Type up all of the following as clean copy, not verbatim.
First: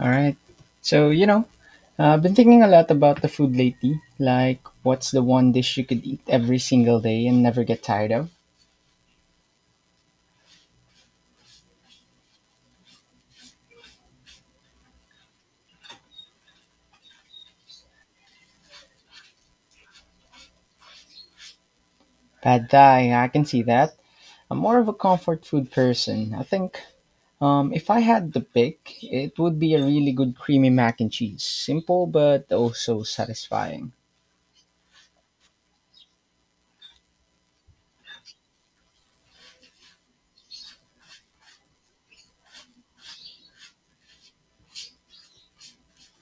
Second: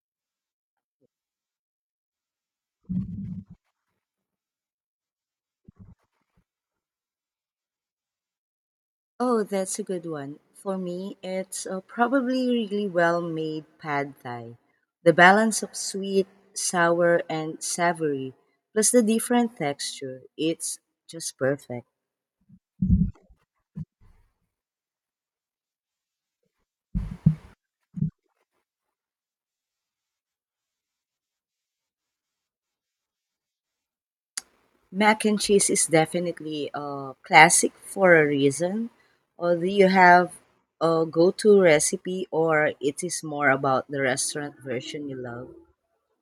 All right. So, you know, I've been thinking a lot about the food lately. Like, what's the one dish you could eat every single day and never get tired of? Oh, that's a good one. For me, it's probably really well made pad thai. The balance of sweet, sour, and savory, plus the different texture, it's just perfect. Pad Thai, I can see that. I'm more of a comfort food person. I think if I had the pick, it would be a really good creamy mac and cheese. Simple, but also satisfying. Mac and cheese is definitely a classic for a reason. Or do you have a go to recipe, or it is more about the restaurant version you love?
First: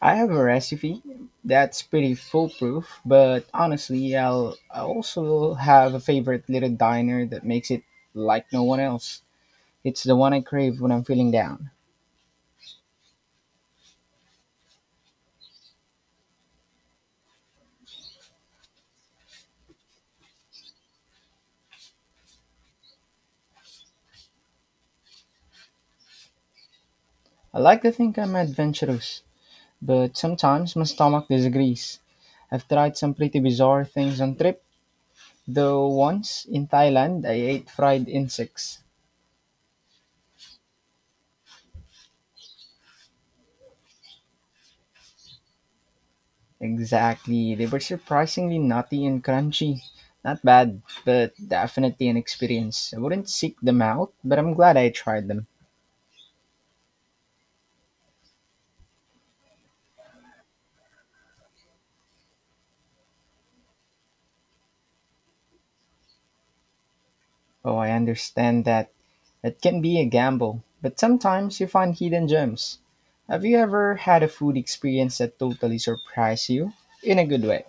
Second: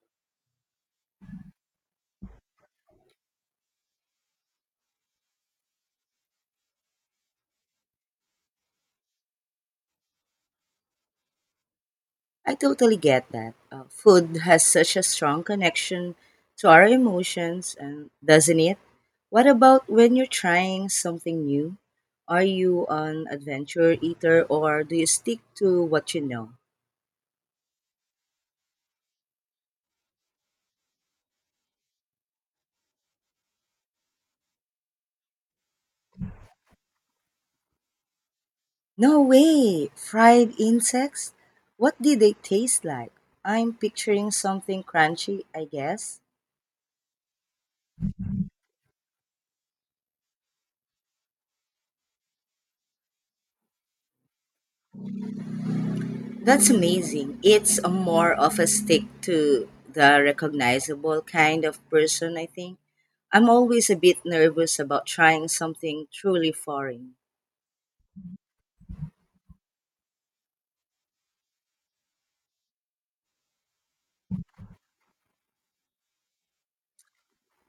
I have a recipe that's pretty foolproof, but honestly, I also have a favorite little diner that makes it like no one else. It's the one I crave when I'm feeling down. I totally get that. Food has such a strong connection to our emotions, and doesn't it? What about when you're trying something new? Are you an adventure eater or do you stick to what you know? I like to think I'm adventurous, but sometimes my stomach disagrees. I've tried some pretty bizarre things on trip, though once in Thailand I ate fried insects. No way! Fried insects? What did they taste like? I'm picturing something crunchy, I guess. Exactly, they were surprisingly nutty and crunchy. Not bad, but definitely an experience. I wouldn't seek them out, but I'm glad I tried them. That's amazing. It's a more of a stick to the recognizable kind of person, I think. I'm always a bit nervous about trying something truly foreign. Oh, I understand that. It can be a gamble, but sometimes you find hidden gems. Have you ever had a food experience that totally surprised you? In a good way.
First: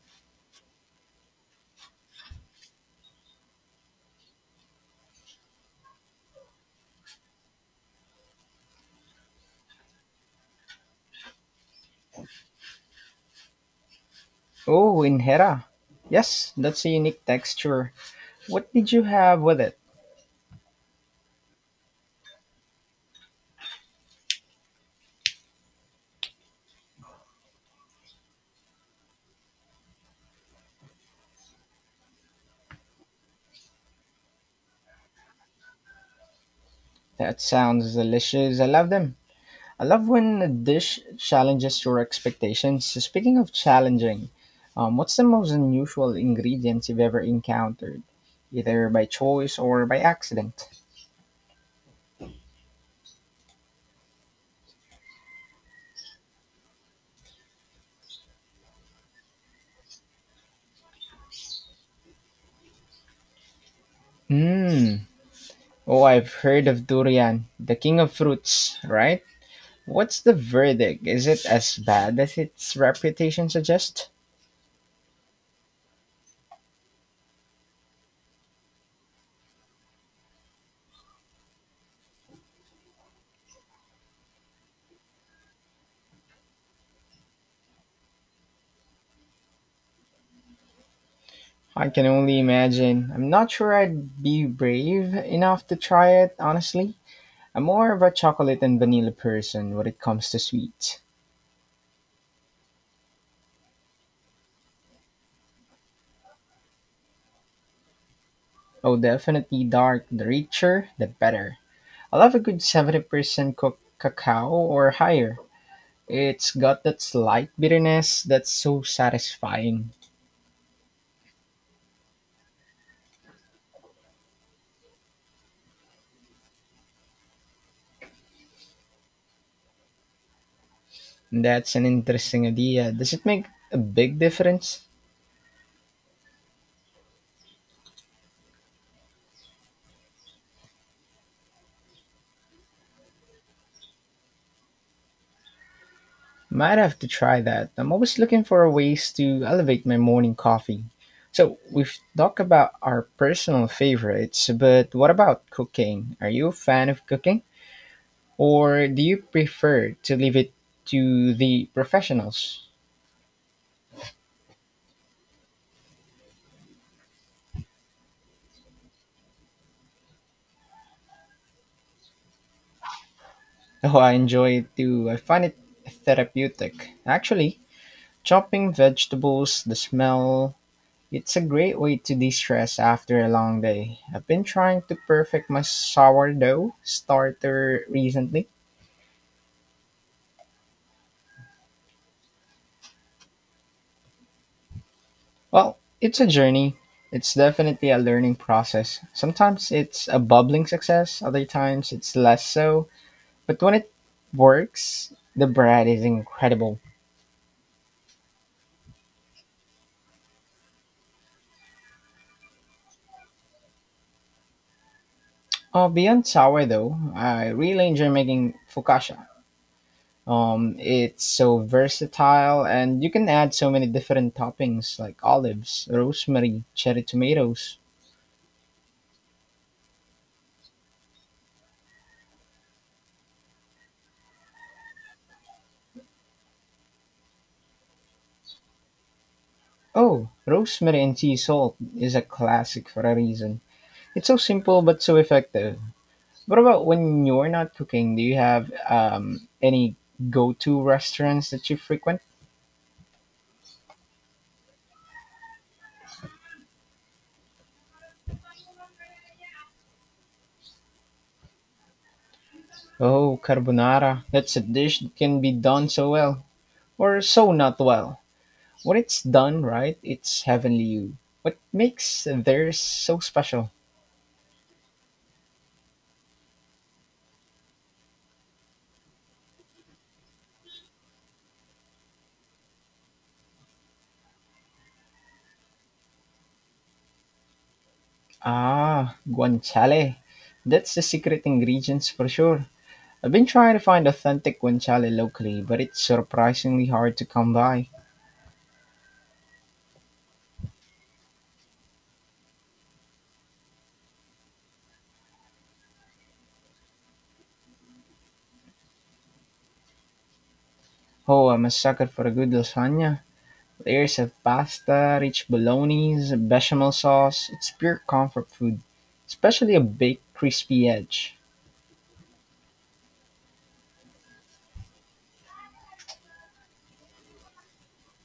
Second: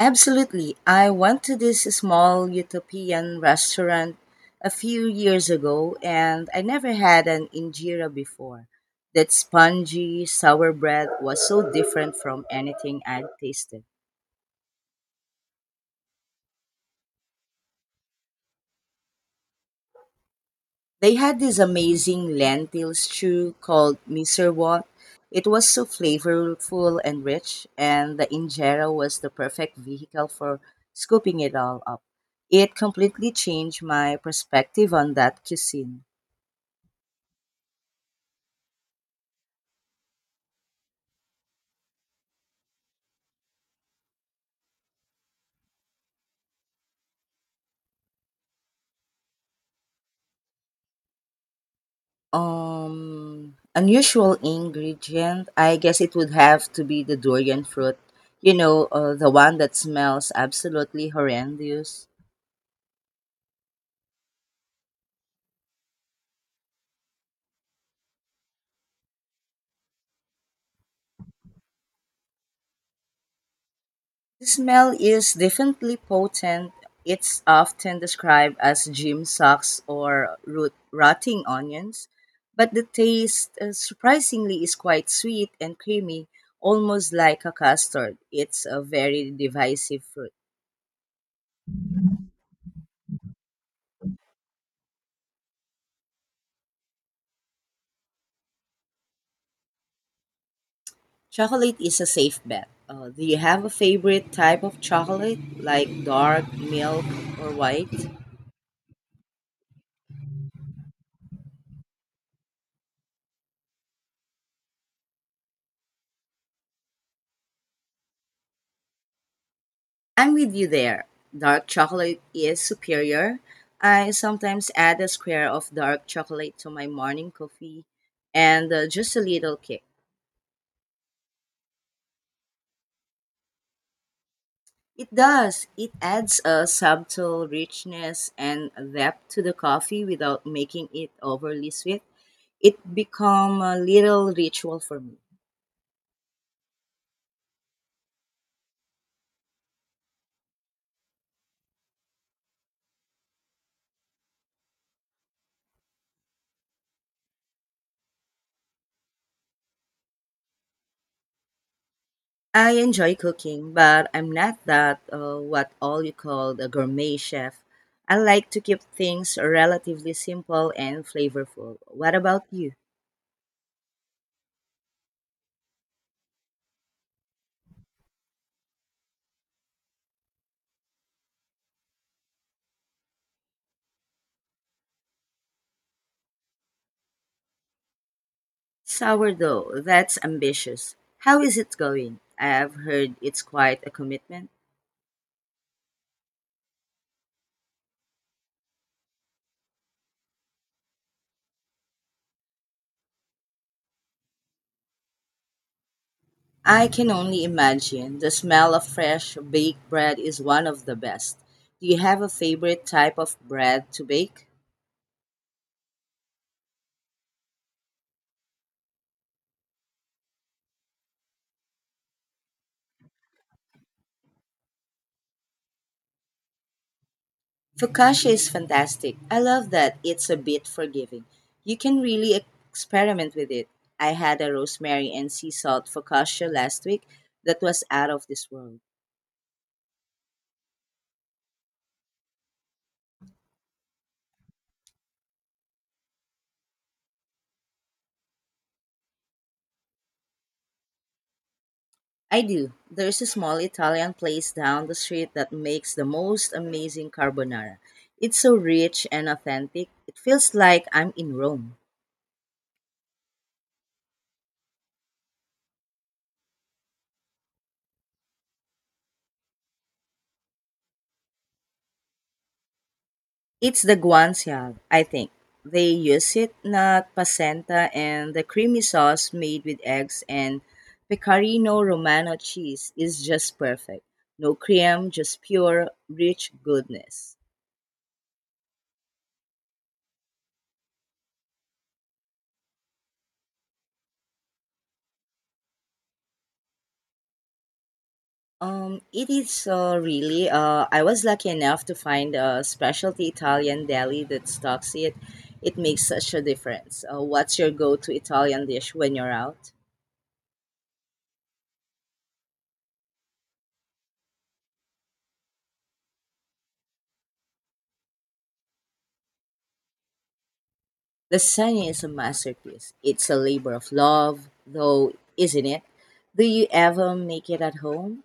Absolutely. I went to this small utopian restaurant a few years ago and I never had an injera before. That spongy sour bread was so different from anything I'd tasted. Oh, in Hera. Yes, that's a unique texture. What did you have with it? They had this amazing lentil stew called miserwort. It was so flavorful and rich, and the injera was the perfect vehicle for scooping it all up. It completely changed my perspective on that cuisine. That sounds delicious. I love them. I love when a dish challenges your expectations. So, speaking of challenging, what's the most unusual ingredients you've ever encountered, either by choice or by accident? Unusual ingredient, I guess it would have to be the durian fruit. The one that smells absolutely horrendous. Hmm. Oh, I've heard of durian, the king of fruits, right? What's the verdict? Is it as bad as its reputation suggests? The smell is definitely potent. It's often described as gym socks or root, rotting onions, but the taste surprisingly is quite sweet and creamy, almost like a custard. It's a very divisive fruit. I can only imagine. I'm not sure I'd be brave enough to try it, honestly. I'm more of a chocolate and vanilla person when it comes to sweets. Chocolate is a safe bet. Do you have a favorite type of chocolate, like dark, milk, or white? Oh, definitely dark. The richer, the better. I love a good 70% cacao or higher. It's got that slight bitterness that's so satisfying. I'm with you there. Dark chocolate is superior. I sometimes add a square of dark chocolate to my morning coffee and just a little kick. That's an interesting idea. Does it make a big difference? It does. It adds a subtle richness and depth to the coffee without making it overly sweet. It become a little ritual for me. Might have to try that. I'm always looking for ways to elevate my morning coffee. So, we've talked about our personal favorites, but what about cooking? Are you a fan of cooking? Or do you prefer to leave it to the professionals? I enjoy cooking, but I'm not that what all you call a gourmet chef. I like to keep things relatively simple and flavorful. What about you? Oh, I enjoy it too. I find it therapeutic. Actually, chopping vegetables, the smell, it's a great way to de-stress after a long day. I've been trying to perfect my sourdough starter recently. Sourdough, that's ambitious. How is it going? I've heard it's quite a commitment. Well, it's a journey. It's definitely a learning process. Sometimes it's a bubbling success, other times it's less so. But when it works, the bread is incredible. I can only imagine. The smell of fresh baked bread is one of the best. Do you have a favorite type of bread to bake? Beyond sourdough, I really enjoy making focaccia. It's so versatile, and you can add so many different toppings like olives, rosemary, cherry tomatoes. Focaccia is fantastic. I love that it's a bit forgiving. You can really experiment with it. I had a rosemary and sea salt focaccia last week that was out of this world. Oh, rosemary and sea salt is a classic for a reason. It's so simple but so effective. What about when you're not cooking? Do you have any go to restaurants that you frequent? I do. There's a small Italian place down the street that makes the most amazing carbonara. It's so rich and authentic. It feels like I'm in Rome. Oh, carbonara. That's a dish that can be done so well, or so not well. When it's done right, it's heavenly. What makes theirs so special? It's the guanciale, I think. They use it not placenta and the creamy sauce made with eggs and pecorino romano cheese is just perfect. No cream, just pure rich goodness. Ah, guanciale. That's the secret ingredients for sure. I've been trying to find authentic guanciale locally, but it's surprisingly hard to come by. It is really. I was lucky enough to find a specialty Italian deli that stocks it. It makes such a difference. What's your go-to Italian dish when you're out? Oh, I'm a sucker for a good lasagna. Layers of pasta, rich bolognese, bechamel sauce. It's pure comfort food, especially a baked crispy edge. Lasagna is a masterpiece. It's a labor of love, though, isn't it? Do you ever make it at home?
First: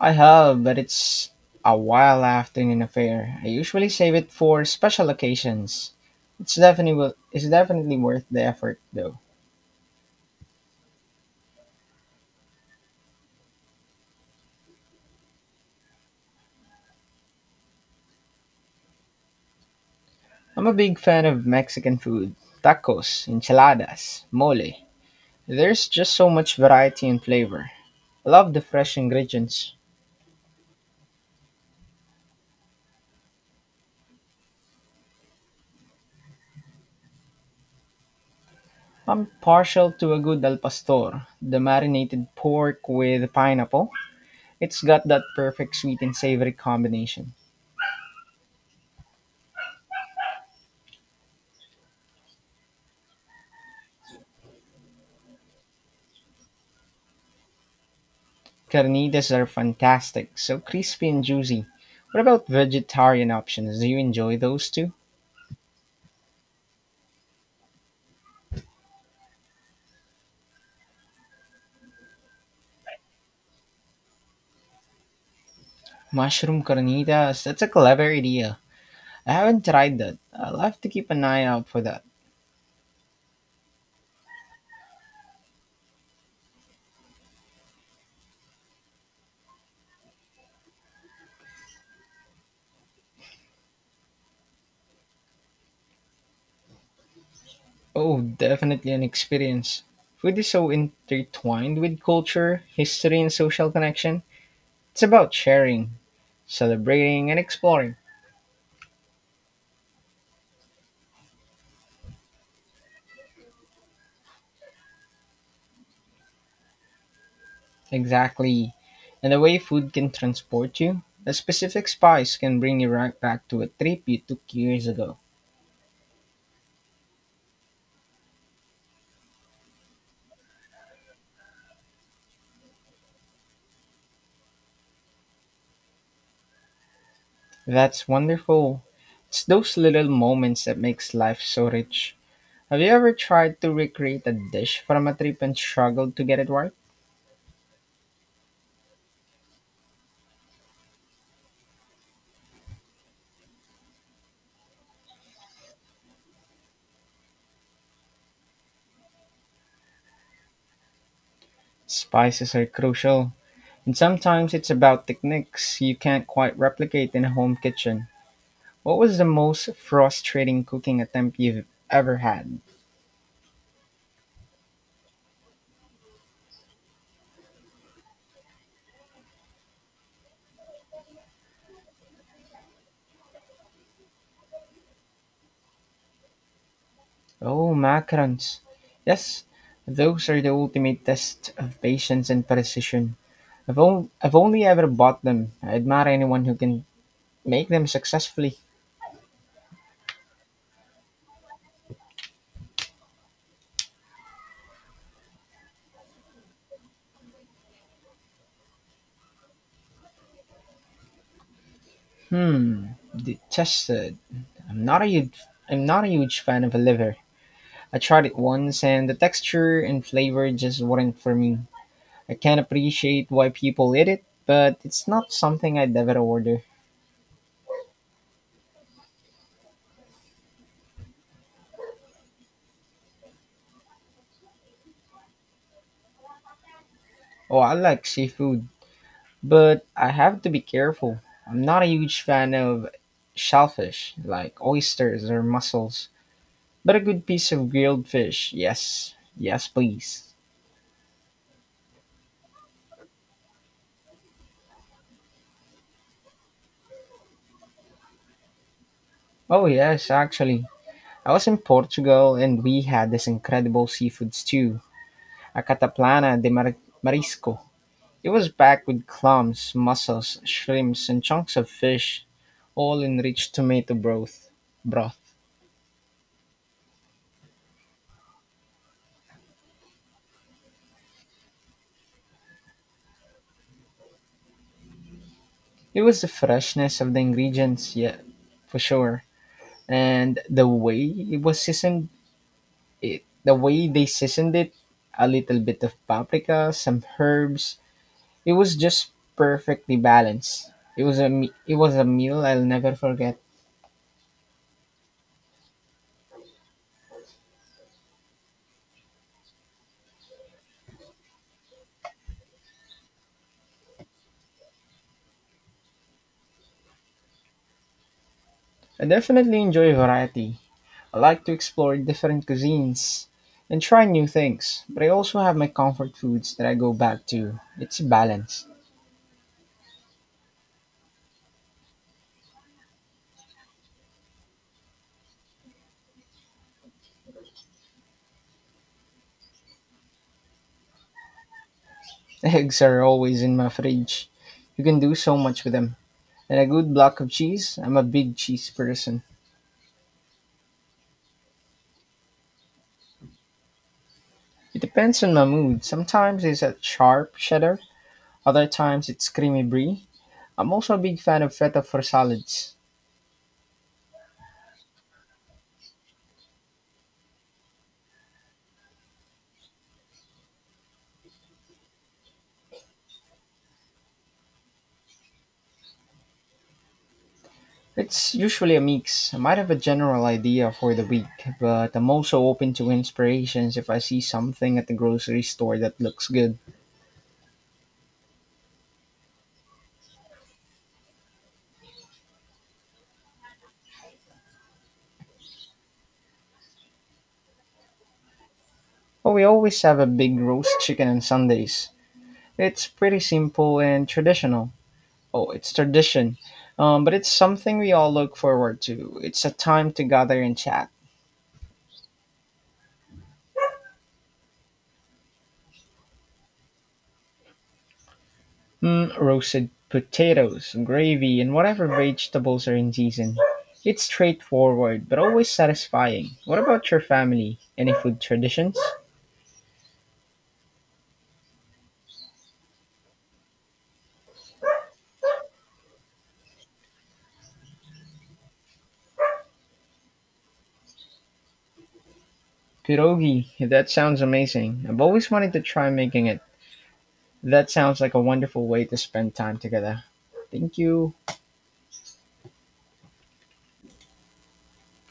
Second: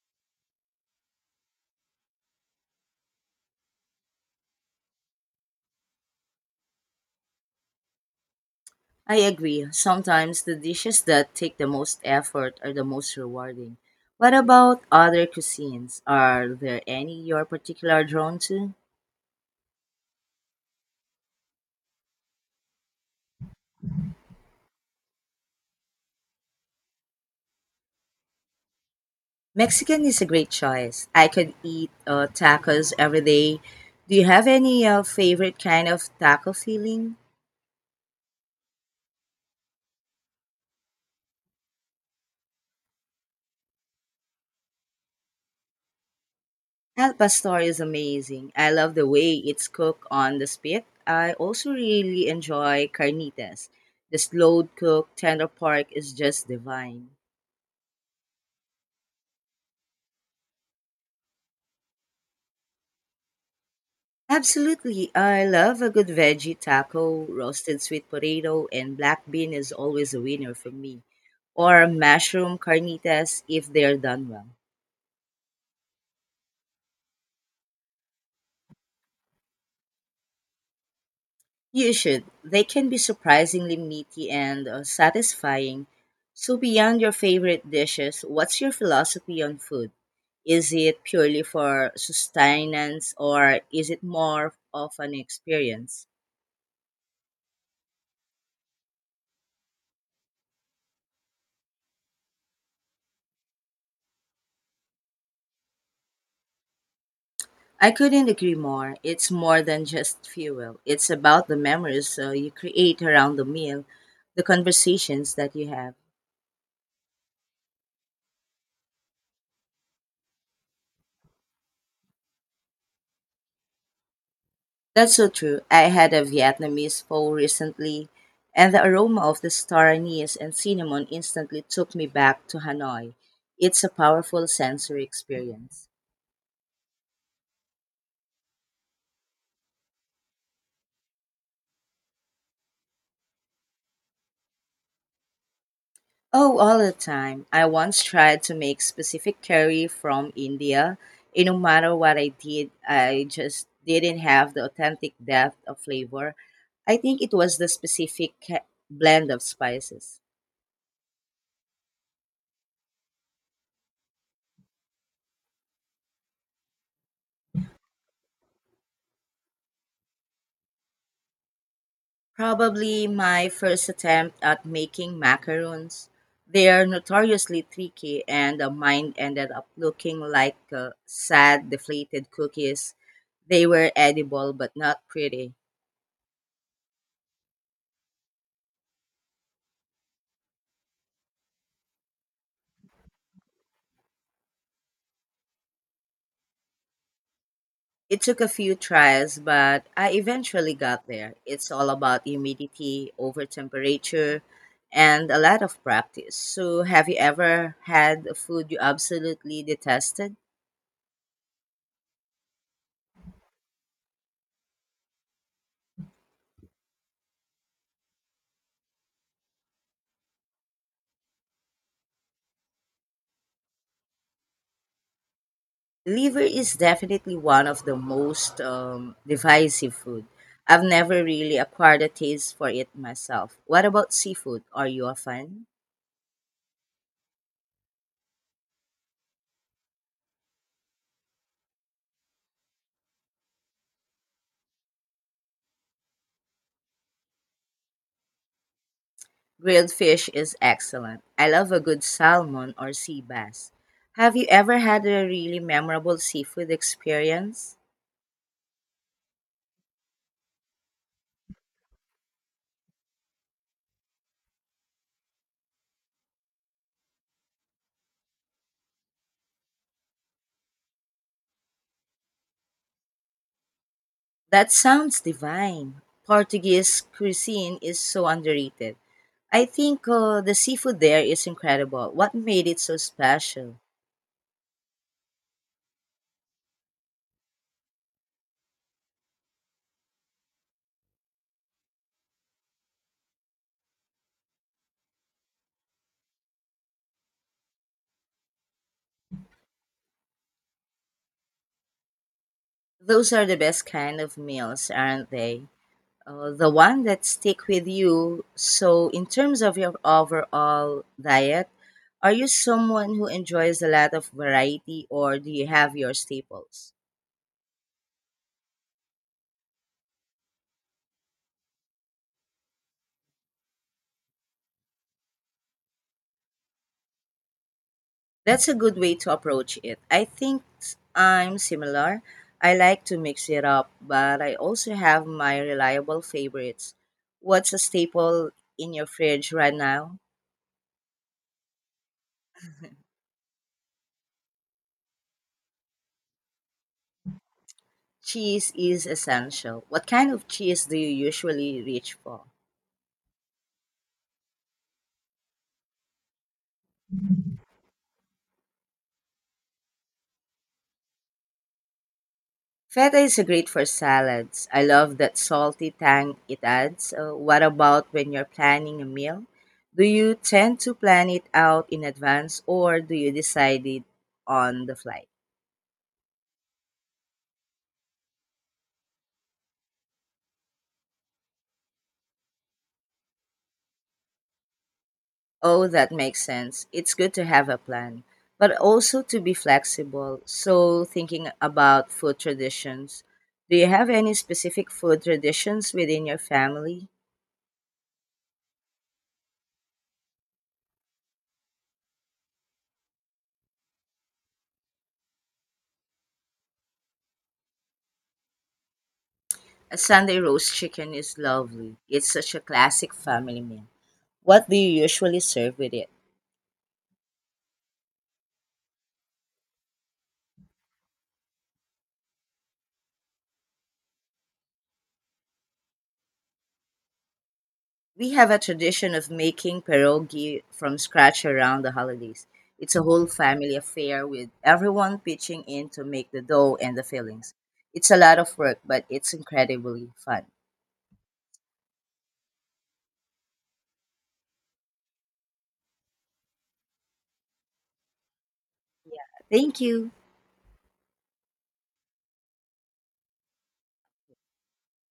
I have, but it's a wild afternoon affair. I usually save it for special occasions. It's definitely worth the effort I though. agree. Sometimes the dishes that take the most effort are the most rewarding. What about other cuisines? Are there any you're particularly drawn to? I'm a big fan of Mexican food, tacos, enchiladas, mole. There's just so much variety and flavor. I love the fresh ingredients. Mexican is a great choice. I could eat tacos every day. Do you have any favorite kind of taco feeling? I'm partial to a good al pastor, the marinated pork with pineapple. It's got that perfect sweet and savory Al combination. pastor is amazing. I love the way it's cooked on the spit. I also really enjoy carnitas. The slow cooked tender pork is just divine. Carnitas are fantastic, so crispy and juicy. What about vegetarian options? Do you enjoy those too? Absolutely. I love a good veggie taco, roasted sweet potato, and black bean is always a winner for me. Or mushroom carnitas if they're done well. Mushroom carnitas, that's a clever idea. I haven't tried that. I'll have to keep an eye out for You that. should. They can be surprisingly meaty and satisfying. So, beyond your favorite dishes, what's your philosophy on food? Is it purely for sustenance or is it more of an experience? Oh, definitely an experience. Food is so intertwined with culture, history, and social connection. It's about sharing, celebrating, and I exploring. couldn't agree more. It's more than just fuel, it's about the memories you create around the meal, the conversations that you have. Exactly. And the way food can transport you, a specific spice can bring you right back to a trip you took years That's ago. so true. I had a Vietnamese pho recently, and the aroma of the star anise and cinnamon instantly took me back to Hanoi. It's a powerful sensory experience. That's wonderful. It's those little moments that makes life so rich. Have you ever tried to recreate a dish from a trip and struggled to get it Oh, right? all the time. I once tried to make specific curry from India, and no matter what I did, I just didn't have the authentic depth of flavor. I think it was the specific blend of spices. Spices are crucial. And sometimes it's about techniques you can't quite replicate in a home kitchen. What was the most frustrating cooking attempt you've ever had? Probably my first attempt at making macaroons. They are notoriously tricky, and mine ended up looking like sad, deflated cookies. They were edible but not pretty. Oh, macarons. Yes, those are the ultimate test of patience and precision. I've only ever bought them. I admire anyone who can make them It took a successfully. few tries, but I eventually got there. It's all about humidity, over temperature, and a lot of practice. So, have you ever had a food you absolutely detested? Hmm, detested. I'm not a huge, I'm not a huge fan of a liver. I tried it once, and the texture and flavor just weren't for me. I can appreciate why people eat it, but it's not something I'd ever Liver order. is definitely one of the most divisive food. I've never really acquired a taste for it myself. What about seafood? Are you a fan? Oh, I like seafood, but I have to be careful. I'm not a huge fan of shellfish, like oysters or mussels, but a good piece of grilled fish, yes. Yes, Grilled fish please. is excellent. I love a good salmon or sea bass. Have you ever had a really memorable seafood experience? Oh, yes, actually. I was in Portugal and we had this incredible seafood stew, a marisco. It was packed with clams, mussels, shrimps, and chunks of fish, all in rich tomato broth. That sounds Broth. divine. Portuguese cuisine is so underrated. I think the seafood there is incredible. What made it so special? It was the freshness of the ingredients, yeah, for sure, and the way it was seasoned. It the way they seasoned it, a little bit of paprika, some herbs. It was just perfectly balanced. It was a meal I'll never Those forget. are the best kind of meals, aren't they? The one that stick with you. So, in terms of your overall diet, are you someone who enjoys a lot of variety or do you have your staples? I definitely enjoy variety, I like to explore different cuisines and try new things, but I also have my comfort foods that I go back to. It's a balance. That's a good way to approach it. I think I'm similar. I like to mix it up, but I also have my reliable favorites. What's a staple in your fridge right now? Eggs are always in my fridge. You can do so much with them. And a good block of cheese, I'm a big cheese Cheese is person. essential. What kind of cheese do you usually reach for? It depends on my mood. Sometimes it's a sharp cheddar, other times it's creamy brie. I'm also a big fan of feta for salads. Feta is great for salads. I love that salty tang it adds. What about when you're planning a meal? Do you tend to plan it out in advance or do you decide it on the fly? It's usually a mix. I might have a general idea for the week, but I'm also open to inspirations if I see something at the grocery store Oh, that that looks makes good. sense. It's good to have a plan, but also to be flexible. So, thinking about food traditions, do you have any specific food traditions within your family? Oh, we always have a big roast chicken on Sundays. It's pretty simple and traditional. Oh, it's tradition. But it's something we all look forward to. It's a time A to Sunday gather and roast chat. chicken is lovely. It's such a classic family meal. What do you usually serve with it? Mm, roasted potatoes, gravy, and whatever vegetables are in season. It's straightforward, but always satisfying. What about your family? Any food We have a traditions? tradition of making pierogi from scratch around the holidays. It's a whole family affair with everyone pitching in to make the dough and the fillings. It's a lot of work, but it's incredibly fun. Pierogi, that sounds amazing. I've always wanted to try making it. That sounds like a wonderful way to spend time Thank together. you. Thank you.